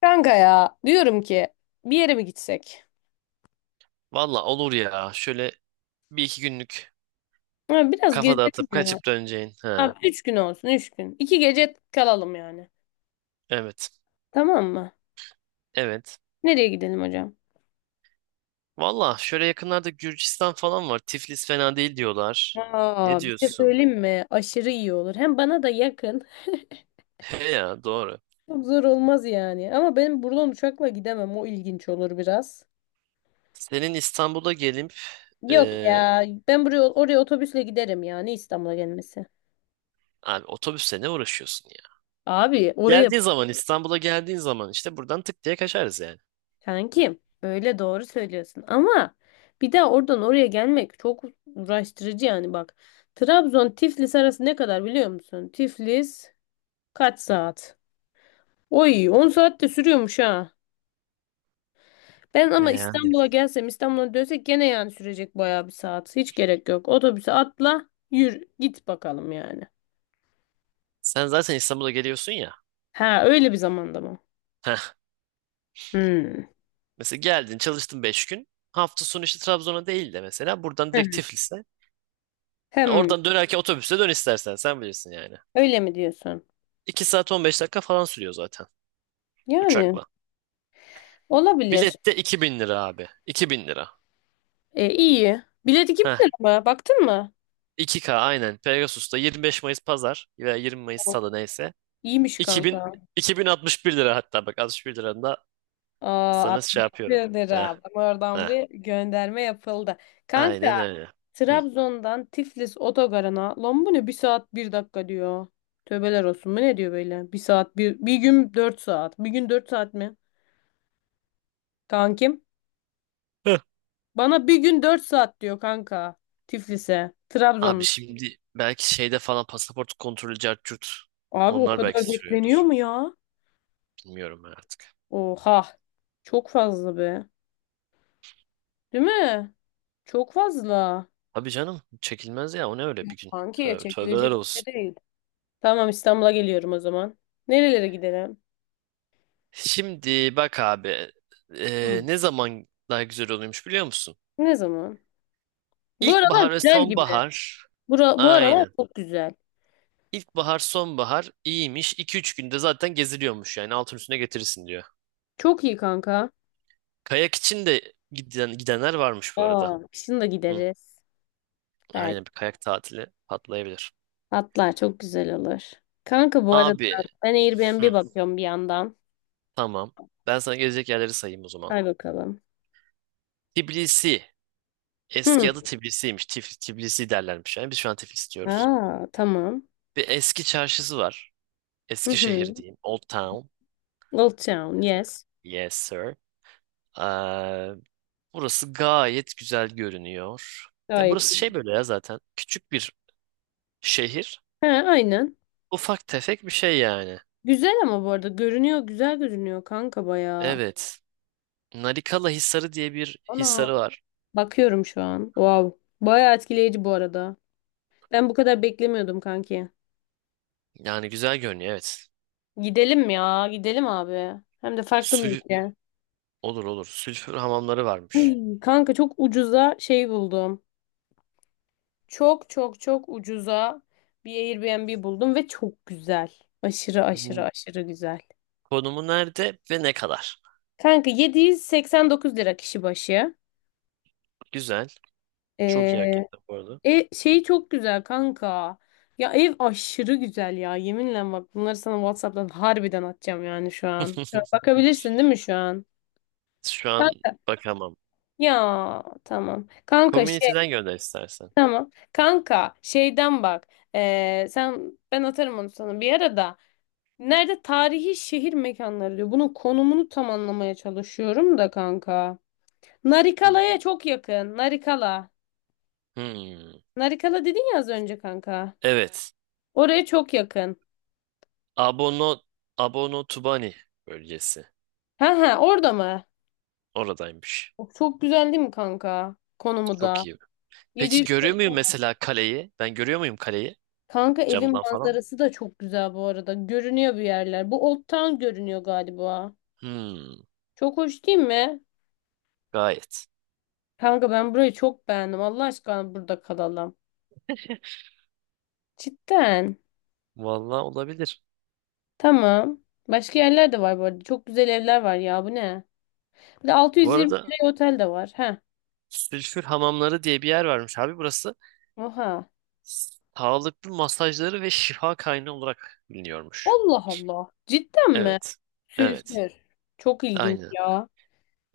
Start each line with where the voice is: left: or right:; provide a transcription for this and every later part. left: Kanka ya diyorum ki bir yere mi gitsek?
right: Valla olur ya. Şöyle bir iki günlük
left: Ha, biraz
right: kafa
left: gezelim
right: dağıtıp
left: ya.
right: kaçıp döneceğin. Ha,
left: Abi 3 gün olsun 3 gün. 2 gece kalalım yani.
right: evet.
left: Tamam mı?
right: Evet.
left: Nereye gidelim hocam?
right: Valla şöyle yakınlarda Gürcistan falan var. Tiflis fena değil diyorlar. Ne
left: Aa, bir şey
right: diyorsun?
left: söyleyeyim mi? Aşırı iyi olur. Hem bana da yakın.
right: He ya doğru.
left: Çok zor olmaz yani. Ama benim buradan uçakla gidemem. O ilginç olur biraz.
right: Senin İstanbul'a gelip
left: Yok
right: e,
left: ya. Ben buraya oraya otobüsle giderim yani İstanbul'a gelmesi.
right: abi otobüsle ne uğraşıyorsun ya?
left: Abi oraya
right: Geldiğin zaman İstanbul'a geldiğin zaman işte buradan tık diye kaçarız yani.
left: Kankim öyle doğru söylüyorsun ama bir daha oradan oraya gelmek çok uğraştırıcı yani bak. Trabzon Tiflis arası ne kadar biliyor musun? Tiflis kaç saat? Oy 10 saat de sürüyormuş ha. Ben
right: E,
left: ama
right: yani.
left: İstanbul'a gelsem İstanbul'a dönsek gene yani sürecek bayağı bir saat. Hiç gerek yok. Otobüse atla yürü git bakalım yani.
right: Sen zaten İstanbul'a geliyorsun ya.
left: Ha öyle bir zamanda mı?
right: Heh,
left: Hmm.
right: mesela geldin çalıştın 5 gün. Hafta sonu işte Trabzon'a değil de mesela buradan direkt
left: Heh.
right: Tiflis'e.
left: Hem
right: Oradan dönerken otobüste dön istersen sen bilirsin yani.
left: Öyle mi diyorsun?
right: 2 saat 15 dakika falan sürüyor zaten
left: Yani
right: uçakla.
left: olabilir.
right: Bilet de 2.000 lira abi. 2.000 lira.
left: E, iyi. Bilet iki bin
right: Heh,
left: lira mı? Baktın mı?
right: 2K aynen. Pegasus'ta 25 Mayıs pazar veya 20 Mayıs salı neyse.
left: İyiymiş
right: İki iki bin
left: kanka.
right: iki bin altmış bir lira hatta bak 61 liranın da
left: Aa,
right: sana şey
left: 62
right: yapıyorum. Heh,
left: lira. Bak oradan
right: heh.
left: bir gönderme yapıldı. Kanka
right: Aynen öyle. Hı.
left: Trabzon'dan Tiflis otogarına lan bu ne 1 saat 1 dakika diyor. Tövbeler olsun. Bu ne diyor böyle? Bir saat bir, 1 gün 4 saat. 1 gün 4 saat mi? Kankim.
right: Heh.
left: Bana bir gün dört saat diyor kanka. Tiflis'e.
right: Abi
left: Trabzon.
right: şimdi belki şeyde falan pasaport kontrolü cart curt.
left: Abi o
right: Onlar belki
left: kadar
right: sürüyordur.
left: bekleniyor mu ya?
right: Bilmiyorum ben artık.
left: Oha. Çok fazla be. Değil mi? Çok fazla.
right: Abi canım çekilmez ya o ne öyle bir gün.
left: Kanki
right: Tövbe, tövbeler
left: çekilecek bir
right: olsun.
left: şey değil. Tamam İstanbul'a geliyorum o zaman. Nerelere gidelim?
right: Şimdi bak abi
left: Hı.
right: ne zaman daha güzel oluyormuş biliyor musun?
left: Ne zaman? Bu aralar
right: İlkbahar ve
left: güzel gibi.
right: sonbahar
left: Bu aralar
right: aynen.
left: çok güzel.
right: İlkbahar sonbahar iyiymiş. İki üç günde zaten geziliyormuş yani altın üstüne getirirsin diyor.
left: Çok iyi kanka.
right: Kayak için de gidenler varmış bu arada.
left: Aa, kışın da
right: Hı,
left: gideriz. Belki.
right: aynen bir kayak tatili patlayabilir.
left: Hatta çok güzel olur. Kanka bu arada
right: Abi
left: ben Airbnb
right: hı,
left: bakıyorum bir yandan.
right: tamam ben sana gezecek yerleri sayayım o zaman.
left: Hay bakalım.
right: Tbilisi eski
left: Hı.
right: adı Tbilisi'ymiş. Tbilisi derlermiş yani biz şu an Tiflis diyoruz.
left: Aa, tamam.
right: Bir eski çarşısı var.
left: Hı
right: Eskişehir
left: hı.
right: diyeyim. Old Town.
left: Old Town, yes.
right: Yes sir. Ee, burası gayet güzel görünüyor. Ya
left: Gayet
right: burası
left: iyi.
right: şey böyle ya zaten. Küçük bir şehir.
left: He, aynen.
right: Ufak tefek bir şey yani.
left: Güzel ama bu arada görünüyor, güzel görünüyor kanka bayağı.
right: Evet. Narikala Hisarı diye bir
left: Ana.
right: hisarı var.
left: Bakıyorum şu an. Wow. Bayağı etkileyici bu arada. Ben bu kadar beklemiyordum kanki.
right: Yani güzel görünüyor evet.
left: Gidelim ya. Gidelim abi. Hem de farklı bir
right: Sül
left: ülke.
right: olur olur. Sülfür hamamları varmış.
left: Ay, kanka çok ucuza şey buldum. Çok çok çok ucuza bir Airbnb buldum ve çok güzel. Aşırı aşırı
right: Hmm,
left: aşırı güzel.
right: Konumu nerede ve ne kadar?
left: Kanka 789 lira kişi başı.
right: Güzel. Çok iyi
left: Ee,
right: hakikaten bu arada.
left: şey çok güzel kanka. Ya ev aşırı güzel ya. Yeminle bak bunları sana WhatsApp'tan harbiden atacağım yani şu an. Şu an bakabilirsin değil mi şu an?
right: Şu an
left: Kan-
right: bakamam.
left: Ya tamam. Kanka şey
right: Community'den gönder istersen.
left: tamam. Kanka şeyden bak. Sen ben atarım onu sana bir ara da. Nerede tarihi şehir mekanları diyor. Bunun konumunu tam anlamaya çalışıyorum da kanka.
right: Hmm.
left: Narikala'ya çok yakın. Narikala.
right: Hmm.
left: Narikala dedin ya az önce kanka.
right: Evet.
left: Oraya çok yakın.
right: Abono Abono Tubani bölgesi.
left: Ha ha orada mı?
right: Oradaymış.
left: Çok güzel değil mi kanka? Konumu
right: Çok
left: da.
right: iyi. Peki
left: 700 te-
right: görüyor muyum mesela kaleyi? Ben görüyor muyum kaleyi?
left: Kanka evin
right: Camdan falan.
left: manzarası da çok güzel bu arada. Görünüyor bir yerler. Bu Old Town görünüyor galiba.
right: Hmm,
left: Çok hoş değil mi?
right: gayet.
left: Kanka ben burayı çok beğendim. Allah aşkına burada kalalım. Cidden.
right: Vallahi olabilir.
left: Tamam. Başka yerler de var bu arada. Çok güzel evler var ya. Bu ne? Bir de
right: Bu
left: 620
right: arada
left: liraya otel de var. Heh.
right: sülfür hamamları diye bir yer varmış abi burası.
left: Oha.
right: Sağlıklı masajları ve şifa kaynağı olarak biliniyormuş.
left: Allah Allah. Cidden mi?
right: Evet. Evet.
left: Sülfür. Çok ilginç
right: Aynen.
left: ya.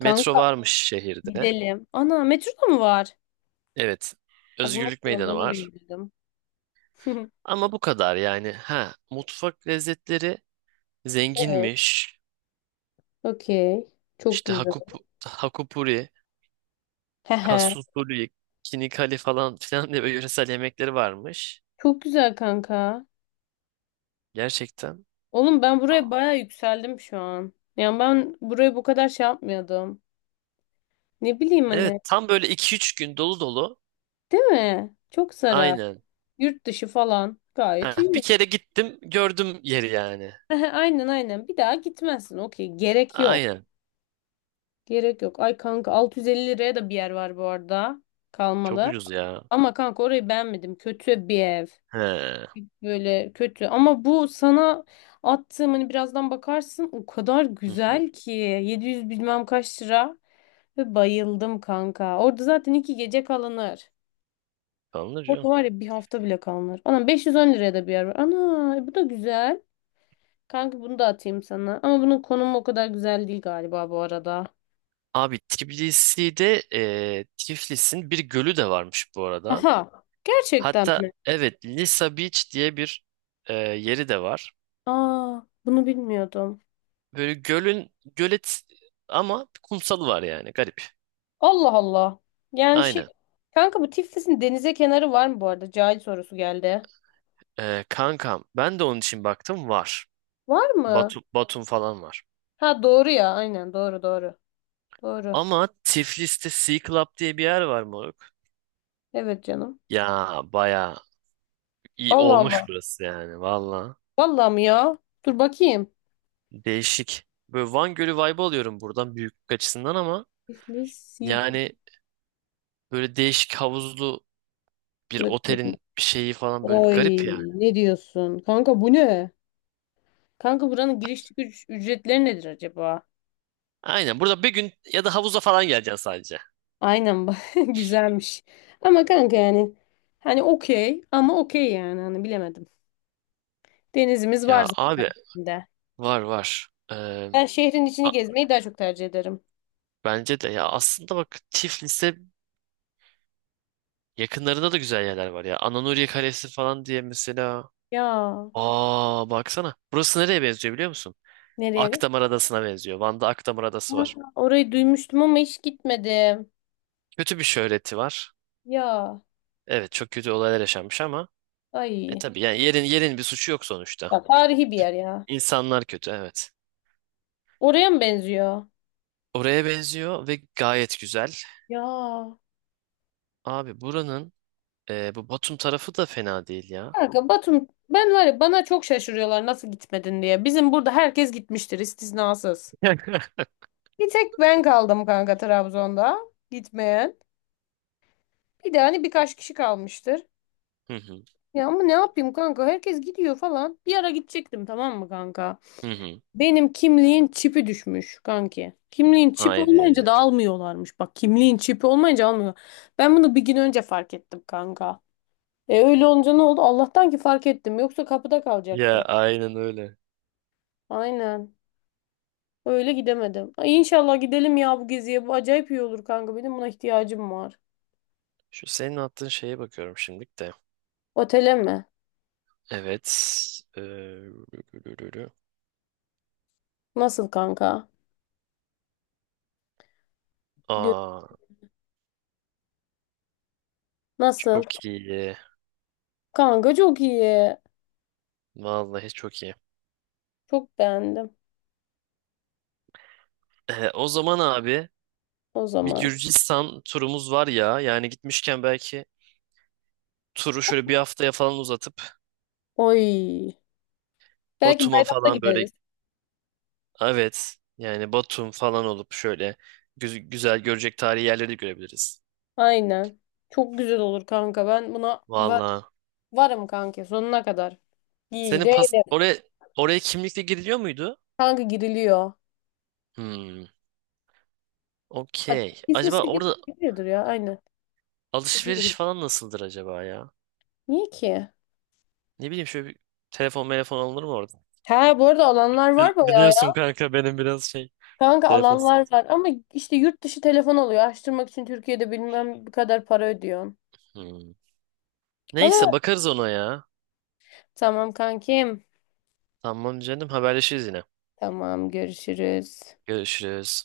right: Metro varmış şehirde.
left: gidelim. Ana metroda mı var?
right: Evet.
left: Bak nasıl
right: Özgürlük Meydanı
left: olduğunu
right: var.
left: bilmiyordum.
right: Ama bu kadar yani. Ha, mutfak lezzetleri
left: Evet.
right: zenginmiş.
left: Okey. Çok
right: İşte
left: güzel.
right: Hakupuri,
left: Hehe.
right: Kasusuri, Kinikali falan filan diye böyle yöresel yemekleri varmış.
left: Çok güzel kanka.
right: Gerçekten.
left: Oğlum ben buraya baya yükseldim şu an. Yani ben buraya bu kadar şey yapmıyordum. Ne bileyim
right: Evet
left: hani.
right: tam böyle iki üç gün dolu dolu.
left: Değil mi? Çok zarar.
right: Aynen.
left: Yurt dışı falan.
right: Ha,
left: Gayet
right: bir
left: iyi.
right: kere gittim gördüm yeri yani.
left: Aynen aynen. Bir daha gitmezsin. Okey. Gerek yok.
right: Aynen.
left: Gerek yok. Ay kanka 650 liraya da bir yer var bu arada.
right: Çok
left: Kalmalı.
right: ucuz ya.
left: Ama kanka orayı beğenmedim. Kötü bir ev.
right: He.
left: Böyle kötü. Ama bu sana attığım hani birazdan bakarsın o kadar
right: Hı,
left: güzel ki 700 bilmem kaç lira ve bayıldım kanka. Orada zaten 2 gece kalınır.
right: alınır
left: Orada
right: canım.
left: var ya bir hafta bile kalınır. Anam 510 liraya da bir yer var. Ana bu da güzel. Kanka bunu da atayım sana. Ama bunun konumu o kadar güzel değil galiba bu arada.
right: Abi Tiflis'in bir gölü de varmış bu arada.
left: Aha. Gerçekten
right: Hatta
left: mi?
right: evet Lisa Beach diye bir yeri de var.
left: Aa, bunu bilmiyordum.
right: Böyle gölet ama kumsalı var yani garip.
left: Allah Allah. Yani şey
right: Aynen.
left: kanka bu Tiflis'in denize kenarı var mı bu arada? Cahil sorusu geldi.
right: Kankam ben de onun için baktım var.
left: Var mı?
right: Batum falan var.
left: Ha doğru ya aynen doğru doğru. Doğru.
right: Ama Tiflis'te Sea Club diye bir yer var moruk.
left: Evet canım.
right: Ya baya iyi
left: Allah
right: olmuş
left: Allah.
right: burası yani valla.
left: Vallahi mi ya? Dur bakayım.
right: Değişik. Böyle Van Gölü vibe alıyorum buradan büyüklük açısından ama
left: İflis yıkıklık.
right: yani böyle değişik havuzlu bir otelin bir şeyi falan böyle bir
left: Oy
right: garip yani.
left: ne diyorsun? Kanka bu ne? Kanka buranın giriş çıkış ücretleri nedir acaba?
right: Aynen burada bir gün ya da havuza falan geleceksin sadece.
left: Aynen bak güzelmiş. Ama kanka yani hani okey ama okey yani hani bilemedim. Denizimiz var
right: Ya abi
left: zaten de.
right: var var.
left: Ben şehrin
right: A-
left: içini gezmeyi daha çok tercih ederim.
right: bence de ya aslında bak Tiflis'e yakınlarında da güzel yerler var ya. Ananuriye Kalesi falan diye mesela.
left: Ya
right: Aa, baksana. Burası nereye benziyor biliyor musun?
left: nereye?
right: Akdamar Adası'na benziyor. Van'da Akdamar Adası
left: Aha,
right: var.
left: orayı duymuştum ama hiç gitmedim.
right: Kötü bir şöhreti var.
left: Ya
right: Evet çok kötü olaylar yaşanmış ama
left: ay.
right: tabii yani yerin bir suçu yok sonuçta.
left: Ya tarihi bir yer ya.
right: İnsanlar kötü evet.
left: Oraya mı benziyor?
right: Oraya benziyor ve gayet güzel.
left: Ya.
right: Abi bu Batum tarafı da fena değil ya.
left: Kanka Batum ben var ya bana çok şaşırıyorlar nasıl gitmedin diye. Bizim burada herkes gitmiştir istisnasız. Bir tek ben kaldım kanka Trabzon'da gitmeyen. Bir de hani birkaç kişi kalmıştır.
right: Hı hı.
left: Ya ama ne yapayım kanka herkes gidiyor falan. Bir ara gidecektim tamam mı kanka?
right: Hı hı.
left: Benim kimliğin çipi düşmüş kanki. Kimliğin çipi
right: Haydi.
left: olmayınca da almıyorlarmış. Bak kimliğin çipi olmayınca almıyor. Ben bunu bir gün önce fark ettim kanka. E öyle olunca ne oldu? Allah'tan ki fark ettim. Yoksa kapıda
right: Ya
left: kalacaktı.
right: aynen öyle.
left: Aynen. Öyle gidemedim. Ay inşallah gidelim ya bu geziye. Bu acayip iyi olur kanka. Benim buna ihtiyacım var.
right: Şu senin attığın şeye bakıyorum şimdilik de.
left: Otele mi?
right: Evet. Ee, rü-
left: Nasıl kanka? Gö-
right: Aa,
left: Nasıl?
right: çok iyi.
left: Kanka çok iyi.
right: Vallahi çok iyi.
left: Çok beğendim.
right: O zaman abi
left: O
right: bir
left: zaman.
right: Gürcistan turumuz var ya. Yani gitmişken belki turu şöyle bir haftaya falan uzatıp
left: Oy. Belki
right: Batum'a
left: bayramda
right: falan böyle
left: gideriz.
right: evet yani Batum falan olup şöyle güzel görecek tarihi yerleri de görebiliriz.
left: Aynen. Çok güzel olur kanka. Ben buna var
right: Vallahi.
left: varım kanka sonuna kadar. İyi
right: Senin
left: değil.
right: pas oraya oraya kimlikle giriliyor muydu?
left: Kanka giriliyor.
right: Hmm.
left: Hatta
right: Okey. Acaba
left: İsviçre
right: orada
left: giriliyordur ya. Aynen.
right: alışveriş
left: Giriliyor.
right: falan nasıldır acaba ya?
left: Niye ki?
right: Ne bileyim şöyle bir telefon alınır mı orada?
left: Ha bu arada alanlar
right: Bi-
left: var bayağı
right: Biliyorsun
left: ya.
right: kanka benim biraz şey
left: Kanka
right: telefon.
left: alanlar var ama işte yurt dışı telefon oluyor. Açtırmak için Türkiye'de bilmem bu kadar para ödüyorsun.
right: Hmm.
left: Ama
right: Neyse bakarız ona ya.
left: tamam kankim.
right: Tamam canım haberleşiriz yine.
left: Tamam görüşürüz.
right: Görüşürüz.